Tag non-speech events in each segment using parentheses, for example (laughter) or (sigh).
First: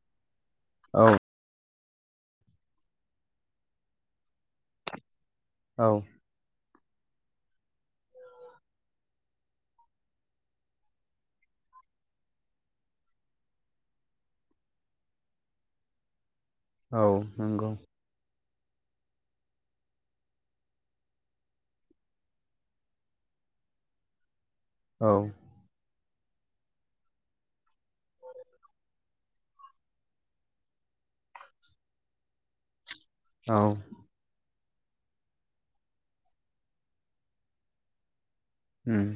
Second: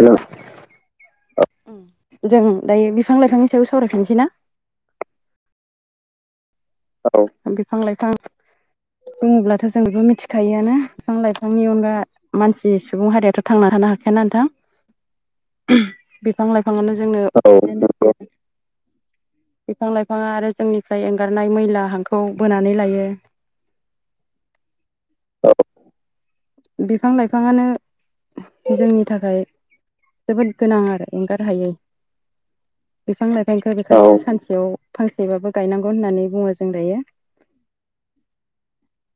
हेल' औ जों दायो बिफां लाइफांनि सायाव सावरायफिनसै ना औ औ बिफां लाइफां बुङोब्लाथ' जों बयबो मिथिखायोआनो बिफां लाइफांनि अनगा मानसि सुबुं हारियाथ' थांना थानो हाखायाना ना नोंथां (inaudible) बिफां लाइफांआनो औ जोंनो नंगौ बिफां लाइफाङा आरो जोंनिफ्राय एंगारनाय मैला हांखौ बोनानै लायो। औ बिफां लाइफाङानो जोंनि थाखाय जोबोद गोनां आरो एंगार हायै। बिफां औ लाइफांखौ बेखौनो सानसेयाव फांसेबाबो गायनांगौ होननानै बुङो जों दायो। उम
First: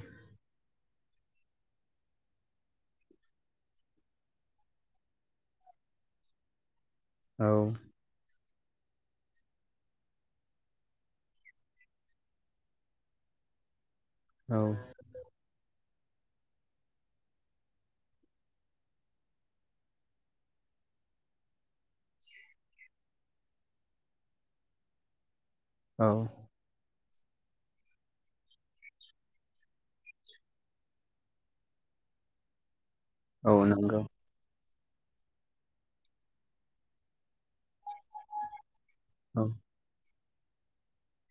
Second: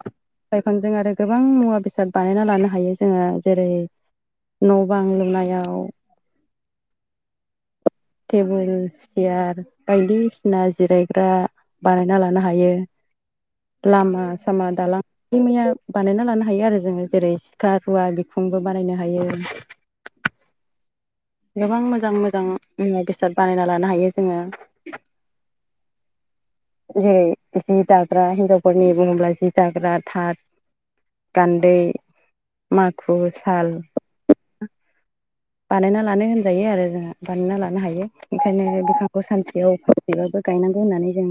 बिफांजों आरो गोबां मुवा बेसाद बानायना लानो हायो जोङो जेरै न' बां लुनायाव औ। टेबोल सियार बायदिसिना जिरायग्रा बानायना लानो हायो (inaudible) लामा औ सामा दालां मैया बानायना लानो हायो आरो जोङो जेरै सिखा रुवा बिखुंबो बानायनो हायो गोबां मोजां मोजां बेसाद बानायना लानो हायो जोङो औ। जेरै जि दाग्रा हिनजावफोरनि बुहोबब्ला जि दाग्रा थाद गान्दै माखु औ साल नंगौ बानायना लानो होनजायो आरो जोंहा बानायना लानो हायो ओंखायनो बिफखौ औ सानसेयाव बिसेबाबो गायनांगौ होननानै जों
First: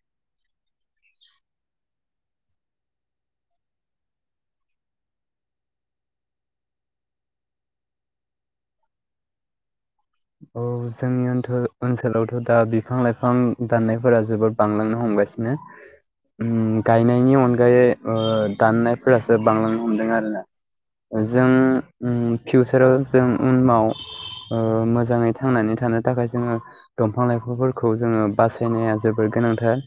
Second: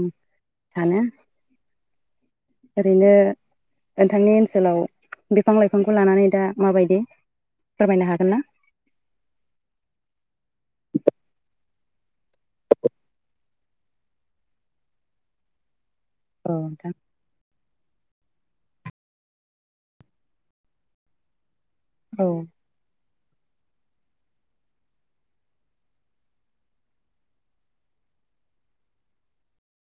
सानो ओरैनो नोंथांनि ओनसोलाव बिफां लाइफांखौ लानानै दा माबायदि फोरमायनो हागोन ना? औ जोंनि ओनसोलावथ' दा बिफां लाइफां दाननायफोरा जोबोद बांलांनो हमबाय औ उम नोंथां गायनायनि अनगायै ओ दाननायफोरासो बांलांनो हमदों आरोना जों उम औ फिउचाराव जों उनाव मोजां मोजाङै थांनानै थानो थाखाय जोङो दंफां लाइफांफोरखौ जोङो बासायनाया जोबोर गोनांथार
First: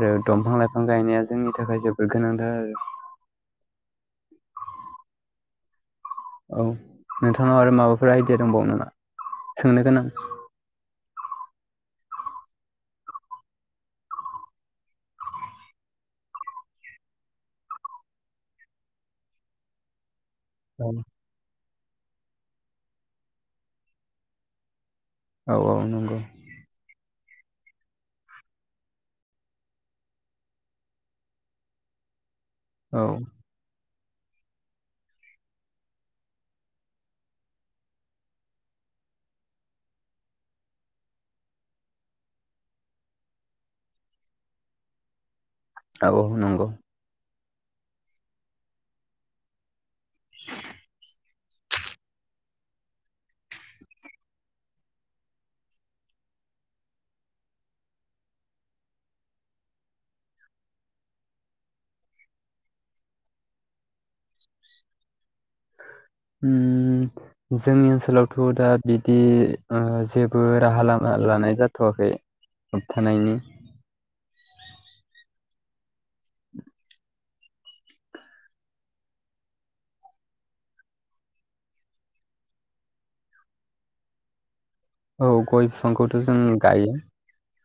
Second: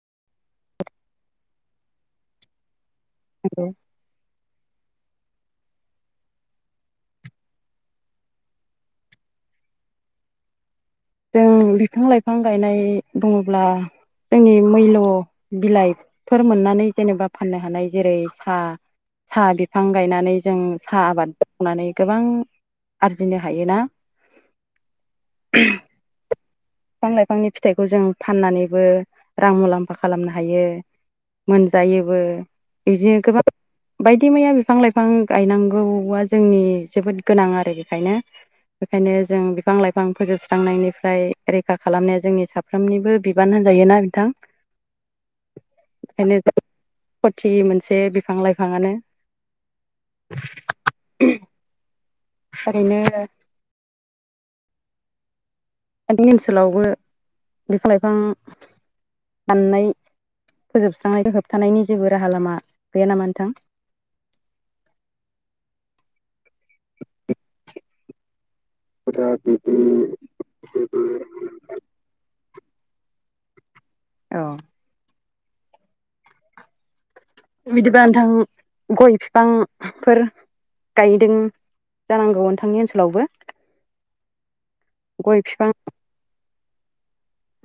आरो दंफां लाइफां गायनाया जोंनि थाखाय जोबोद गोनांथार आरो हेल'। औ नोंथांनाव आरो माबाफोर आइडिया दंबाव नामा सोंनो गोनां जों बिफां लाइफां गायनाय दङब्ला जोंनि मैल' बिलाइफोर मोननानै जेनेबा फाननो हानाय जेरै साहा साहा बिफां गायनानै जों साहा औ आबाद मावनानै गोबां आरजिनो हायोना औ-औ नंगौ। बिफां लाइफांनि फिथाइखौ जों फाननानैबो रां मुलाम्फा खालामनो हायो। मोनजायोबो औ बिदिनो गोबां बायदि मैया बिफां लाइफां गायनांगौआ जोंनि जोबोद गोनां आरो बेखायनो बेखायनो जों बिफां लाइफां फोजोबस्रांनायनिफ्राय रैखा खालामनाया जोंनि साफ्रोमनिबो बिबान होनजायोना बिथां औ नंगौ। खथि मोनसे बिफां लाइफाङानो ओरैनो दानि ओनसोलावबो बिफां लाइफां दाननाय फोजोबस्रांनायनि होबथानायनि जेबो राहा लामा गोया नामा नोंथां? उम जोंनि ओनसोलाव थ' दा बिदि ओ जेबो राहा लामा लानाय जाथ'वाखै होबथानायनि औ। बिदिबा नोंथां गय बिफांफोर गायदों जानांगौ नोंथांनि ओनसोलावबो औ गय बिफांखौथ' जों गायो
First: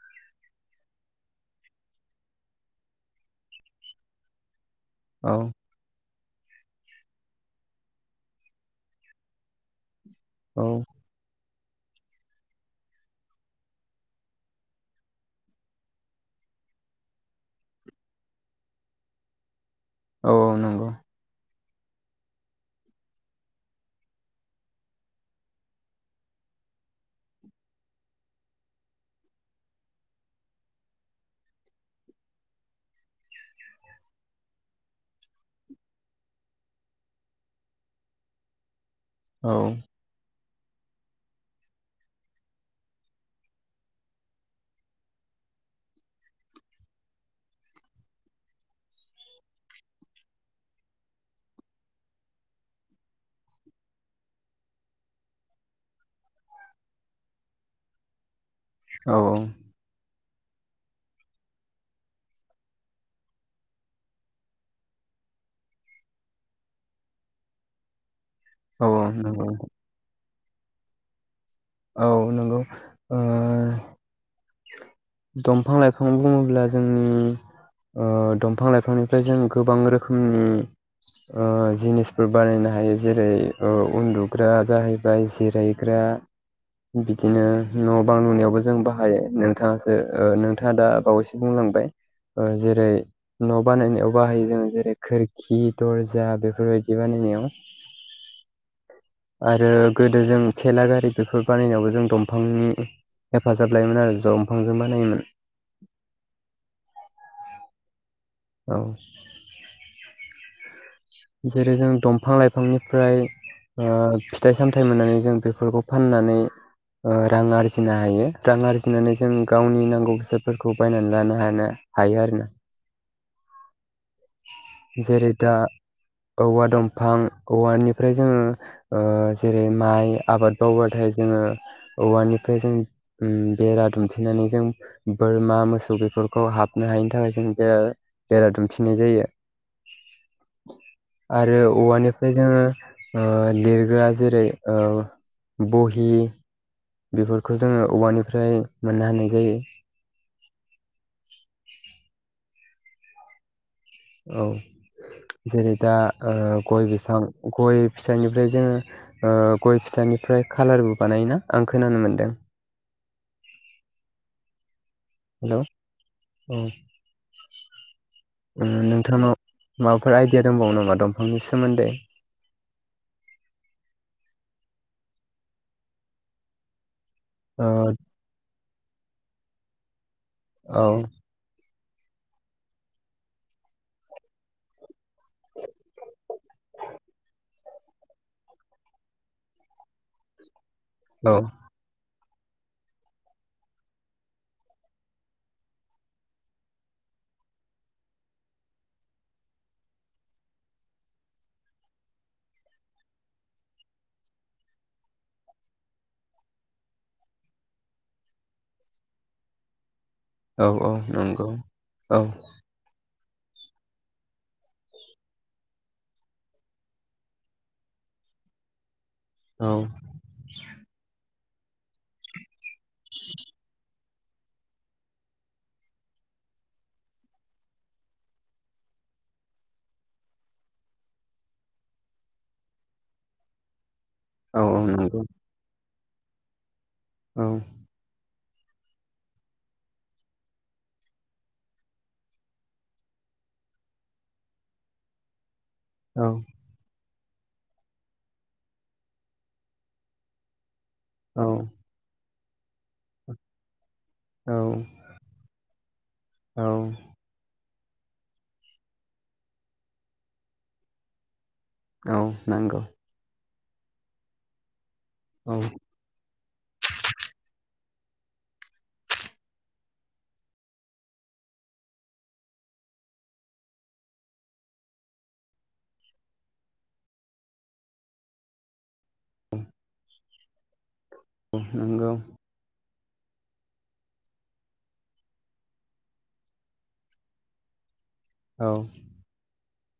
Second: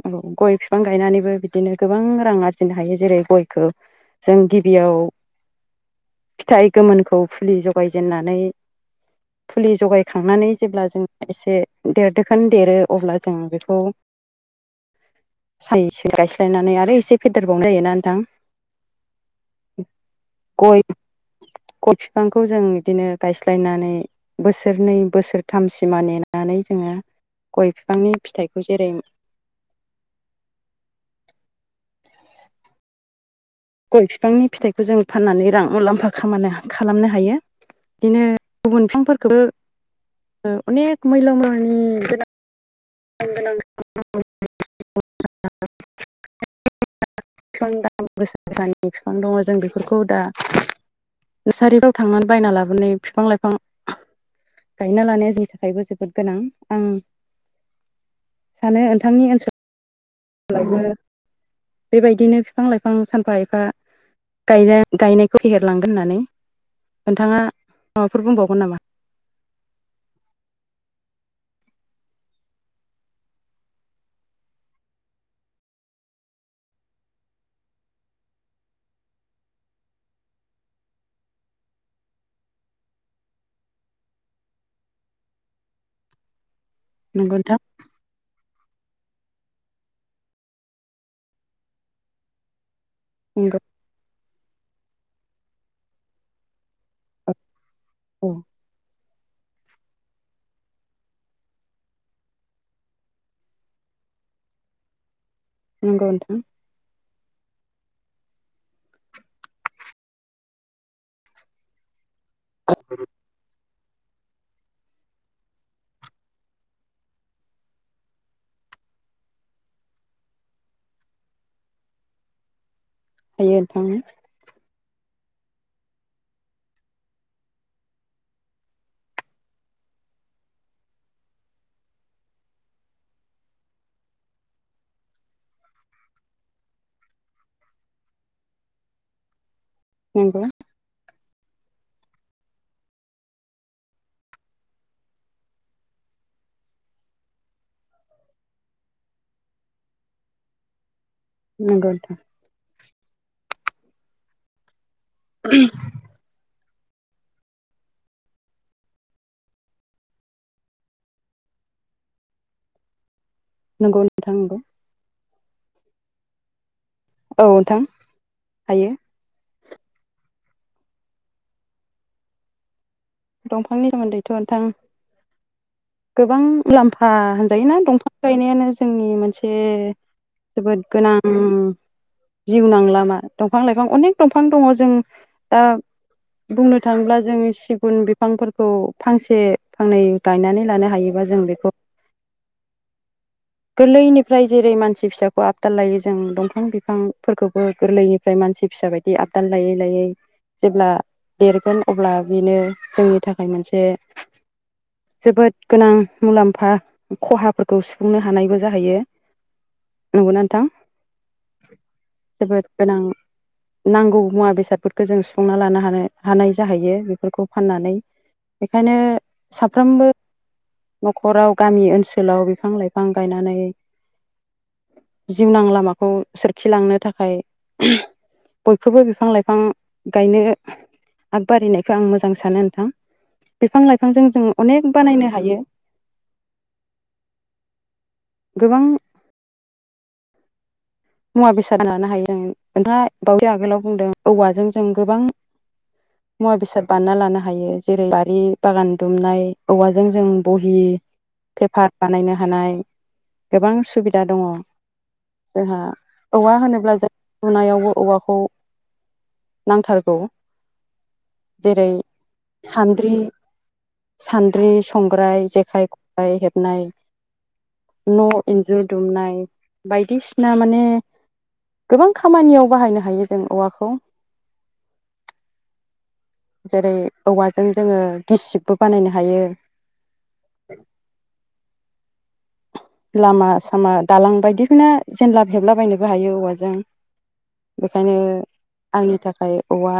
औ गय बिफां गायनानैबो बिदिनो गोबां रां आरजिनो हायो जेरै गयखौ जों ग बेयाव औ फिथाइ गोमोनखौ फुलि जगायजेननानै फुलि जगाय खांनानै औ जेब्ला जों एसे देरदोखोन देरो अब्ला जों बेखौ सायस गायस्लायनानै आरो एसे फेदेरबावनाय जायोना नोंथां। औ गय नंगौ (inaudible) (unintelligible) ग'य बिफांखौ जों बिदिनो गायस्लायनानै बोसोरनै बोसोरथामसिमा नेनानै जोंङ (inaudible) (unintelligible) गय बिफांनि फिथाइखौ जेरै (inaudible) (unintelligible) गय बिफांनि फिथाइखौ जों फाननानै रां मुलाम्फा खाम खालामनो हायो। बिदिनो गुबुन बिफांफोरखौबो औ अनेक मैल'मैल'मानि गोनां गां (inaudible) (unintelligible) (inaudible) फानि बिफां दङ जों बेफोरखौ दा नसारिफ्राव थांनानै बायना लाबोनाय बिफां लाइफां गायना लानाया जोंनि थाखायबो जोबोद गोनां आं सानो औ नोंथांनि ओनसोलावबो बेबायदिनो बिफां लाइफां सानफा एफा गायनायखौ फेहेरलांगोन होननानै नोंथाङा औ। औ। औ नंगौ। दंफां लाइफां बुङोब्ला जोंनि दंफां लाइफांनिफ्राय जों गोबां रोखोमनि जिनिसफोर बानायनो हायो जेरै उन्दुग्रा जाहैबाय जिरायग्रा। नंगौ बिदिनो नोंथां न' बां लुनायावबो जों बाहायो नोंथाङासो नोंथाङा दा बावैसो बुंलांबाय जेरै न' नंगौ बानायनायाव बाहायो जोङो जेरै खोरखि दर्जा बेफोरबायदि बानायनायाव औ आरो गोदो जों थेला गारि। बेफोर बानायनायावबो जों दंफांनि हेफाजाब लायोमोन आरो दंफांजों बानायोमोन। न गउथ औ जेरै जों बिफां लाइफांनिफ्राय फिथाइ सामथायाइ मोननानै जों बेफोरखौ फाननानै। रां आरजिनो हायो रां आरजिनानै जों गावनि नांगौ बेसादफोरखौ बायनानै लानो हानाय हायो आरो ना हयार दाम। जेरै दा औवा दंफां औवानिफ्राय जोङो जेरै माइ आबाद मावाथाय। जो औवफ्राय जों बेरा दुमफनानै जों बोरमा मोसौ बेफोरखौ हाबनो हायनि थाखाय जों जेरा दुमफिननाय जायो। नंगौ आरो औवानिफ्राय जोङो लिरग्रा जेरै बहि बेफोरखौ जोङो औवानिफ्राय मोननो होनाय जायो। मगलथा औ जेरै दा गय बिफां गय फिथाइनिफ्राय जोङो गय फिथाइनिफ्राय खालारबो बानायोना आं खोनानो मोन्दों। नंगौ नोंथां नंगौ हेल' औ। औ नोंथां। हायो नोंथांनाव माबाफोर आइडिया दंबावो नामा दंफांनि सोमोन्दै। दंफांनि सोमोन्दैथ' नोंथां। गोबां मुलाम्फा ओ होनजायोना दंफां गायनायानो जोंनि मोनसे। जोबोद औ गोनां। जिउ नांला मा दंफां लाइफां अनेख दंफां दङ जों बुंनो थाङोब्ला जों सिगुन बिफांफोरखौ फांसे फांनै गायनानै लानो हायोबा औ जों बेखौ गोरलैनिफ्राय जेरै मानसि फिसाखौ आबदाल लायो जों दंफां बिफांफोरखौबो गोरलैनिफ्राय मानसि फिसा बायदि आबद लायै लायै जेब्ला देरगोन अब्ला बेनो जोंनि थाखाय मोनसे जोबोद गोनां मुलाम्फा खहाफोरखौ सुफुंनो हानायबो जाहैयो। नंगौना नोंथां औ औ नंगौ औ जोबोद गोनां नांगौ मुवा बेसादफोरखौ जों सुफुंना लानो हानो हानाय जाहैयो बेफोरखौ फाननानै बेखायनो औ साफ्रोमबो न'खराव गामि ओनसोलाव बिफां लाइफां गायनानै जिउनां लामाखौ सोरखिलांनो थाखाय बयखौबो बिफां लाइफां गायनो आगबारिनायखौ आं मोजां सानो नोंथां। बिफां लाइफांजों जों औ औ अनेक नंगौ बानायनो हायो। औ गोबां मुवा बेसाद लानो हायो आ ओमफ्राय बावसाय आगोलाव बुंदों औवाजों जों गोबां औ मुवा बेसाद बानायना ला नो हायो जेरै बारि बागान दुमनाय औवाजों जों बहि औ पेपार बानायनो हानाय गोबां सुबिदा दङ औ जोंहा औवा औ होनोब्ला जों लुनायावबो औवाखौ नांथारगौ। जेरै नंगौ सानद्रि सानद्रि संग्राय औ जेखाइ खबाइ हेबनाय न' इन्जुर दुमनाय बायदिसिना माने गोबां खामानियाव बाहायनो हायो जों औवाखौ जेरै औवाजों जोङो गिसिबबो बानायनो हायो। नोंगौ लामा सामा दालां बायदिखौनो जेनलाब हेबलाबायनोबो हायो औवाजों। (inaudible) बेखायनो औ आंनि थाखाय औवा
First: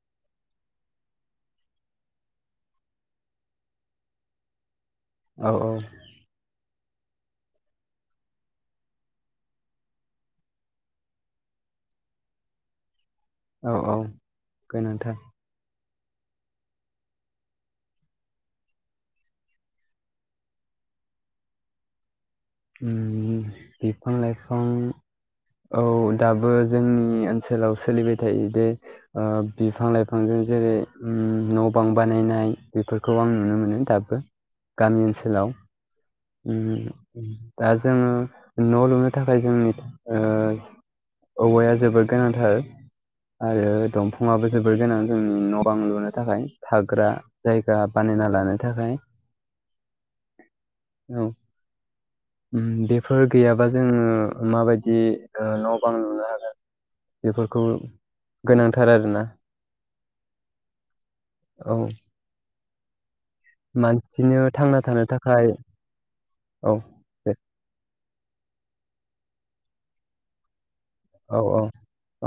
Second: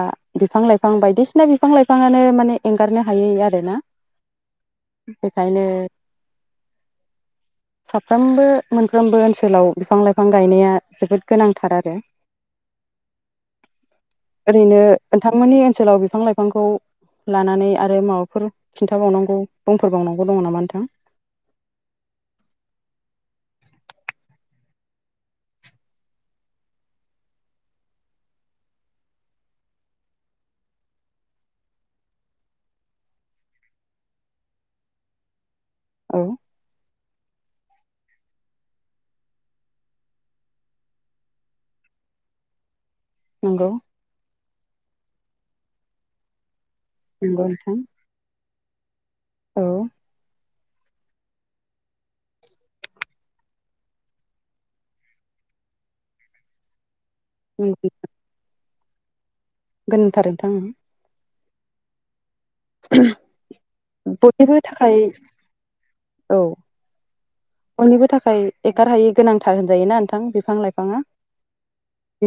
बिफां लाइफां बायदिसिना बिफां लाइफाङानो माने एंगारनो हायै आरोना औ बेखायनो साफ्रोमबो मोनफ्रोमबो ओनसोलाव बिफां लाइफां गायनाया जोबोद गोनांथार आरो (inaudible) औ ओरैनो गोनांथार नोंथांमोननि ओनसोलाव बिफां लाइफांखौ लानानै आरो माबाफोर खिन्थाबावनांगौ बुंफोरबावनांगौ दङ नामा नोंथां? उम बिफां लाइफां औ दाबो जोंनि ओनसोलाव सोलिबाय थायो बे बिफां लाइफांजों जेरै न' बां बानायनाय बेफोरखौ आं नुनो मोनो दाबो। गामि ओनसोलाव औ उम दा जोङो न' लुनो थाखाय जोंनि ओ औवाया जोबोद गोनांथार। नंगौ आरो दंफाङाबो जोबोर गोनां जोंनि न' बां लुनो थाखाय। थाग्रा नंगौ जायगा नोंथां बानायना लानो थाखाय। औ औ बेफोर गैयाबा जोङो माबायदि न' बां लुनो हागोन बेफोरखौ गोनांथार आरोना गोनांथार नोंथां ओ औ (inaudible) मानसिनो थांना थानो थाखाय औ दे बयनिबो थाखाय एगारहायै गोनांथार होनजायो ना नोंथां बिफां लाइफां फाङा औ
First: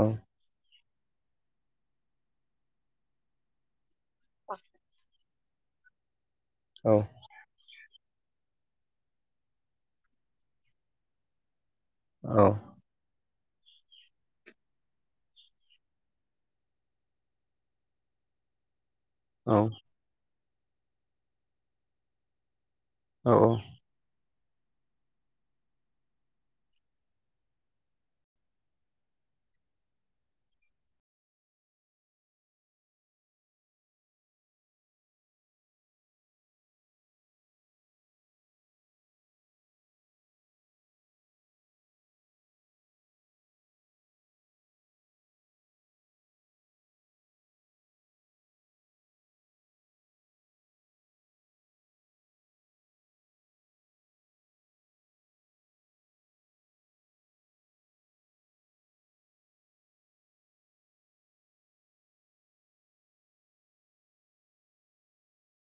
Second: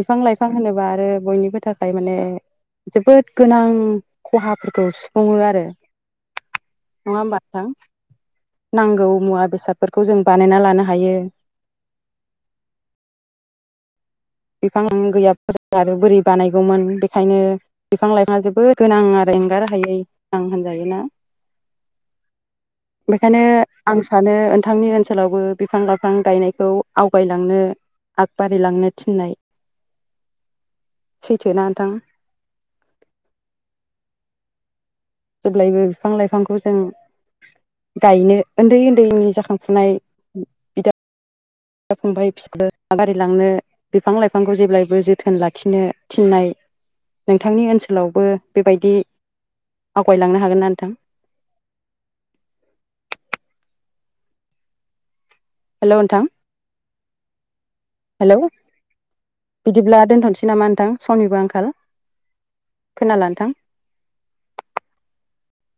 औ लाइफां होनोबा आरो बयनिबो थाखाय माने जोबोद गोनां खहाफोरखौ सु फुङो आरो नंङा होमबा नोंथां नांगौ मुवा बेसाद फोरखौ जों बानायना लानो हायो। औ। बिफां गैयाबा जो आरो बोरै बानायगौमोन बेखायनो बिफां-लाइफांआ जोबोद गोनां आरो औ एंगार हायै गोनां होनजायोना? औ बेखायनो औ आं सानो नोंथांनि ओनसोलावबो बिफां-लाइफां गायनायखौ आवगायलांनो आगबारिलांनो थिननाय सैथोना नोंथां? जेब्लायबो बिफां लाइफांखौ जों गायनो ओन्दै-ओन्दैनि जाखांफुनाय बिदा दा फंबाय (unintelligible) बारिलांनो बिफां-लाइफांखौ जेब्लायबो जोथोन लाखिनो थिननाय नोंथांनि ओनसोलावबो बेबायदि आवगायलांनो हागोन ना नोंथां? (inaudible) हेल' नोथां हेलौ। बिदिब्ला दोनथ'नोसै नामा नोंथां? समनिबो आंखाल। खोनाला नोंथां?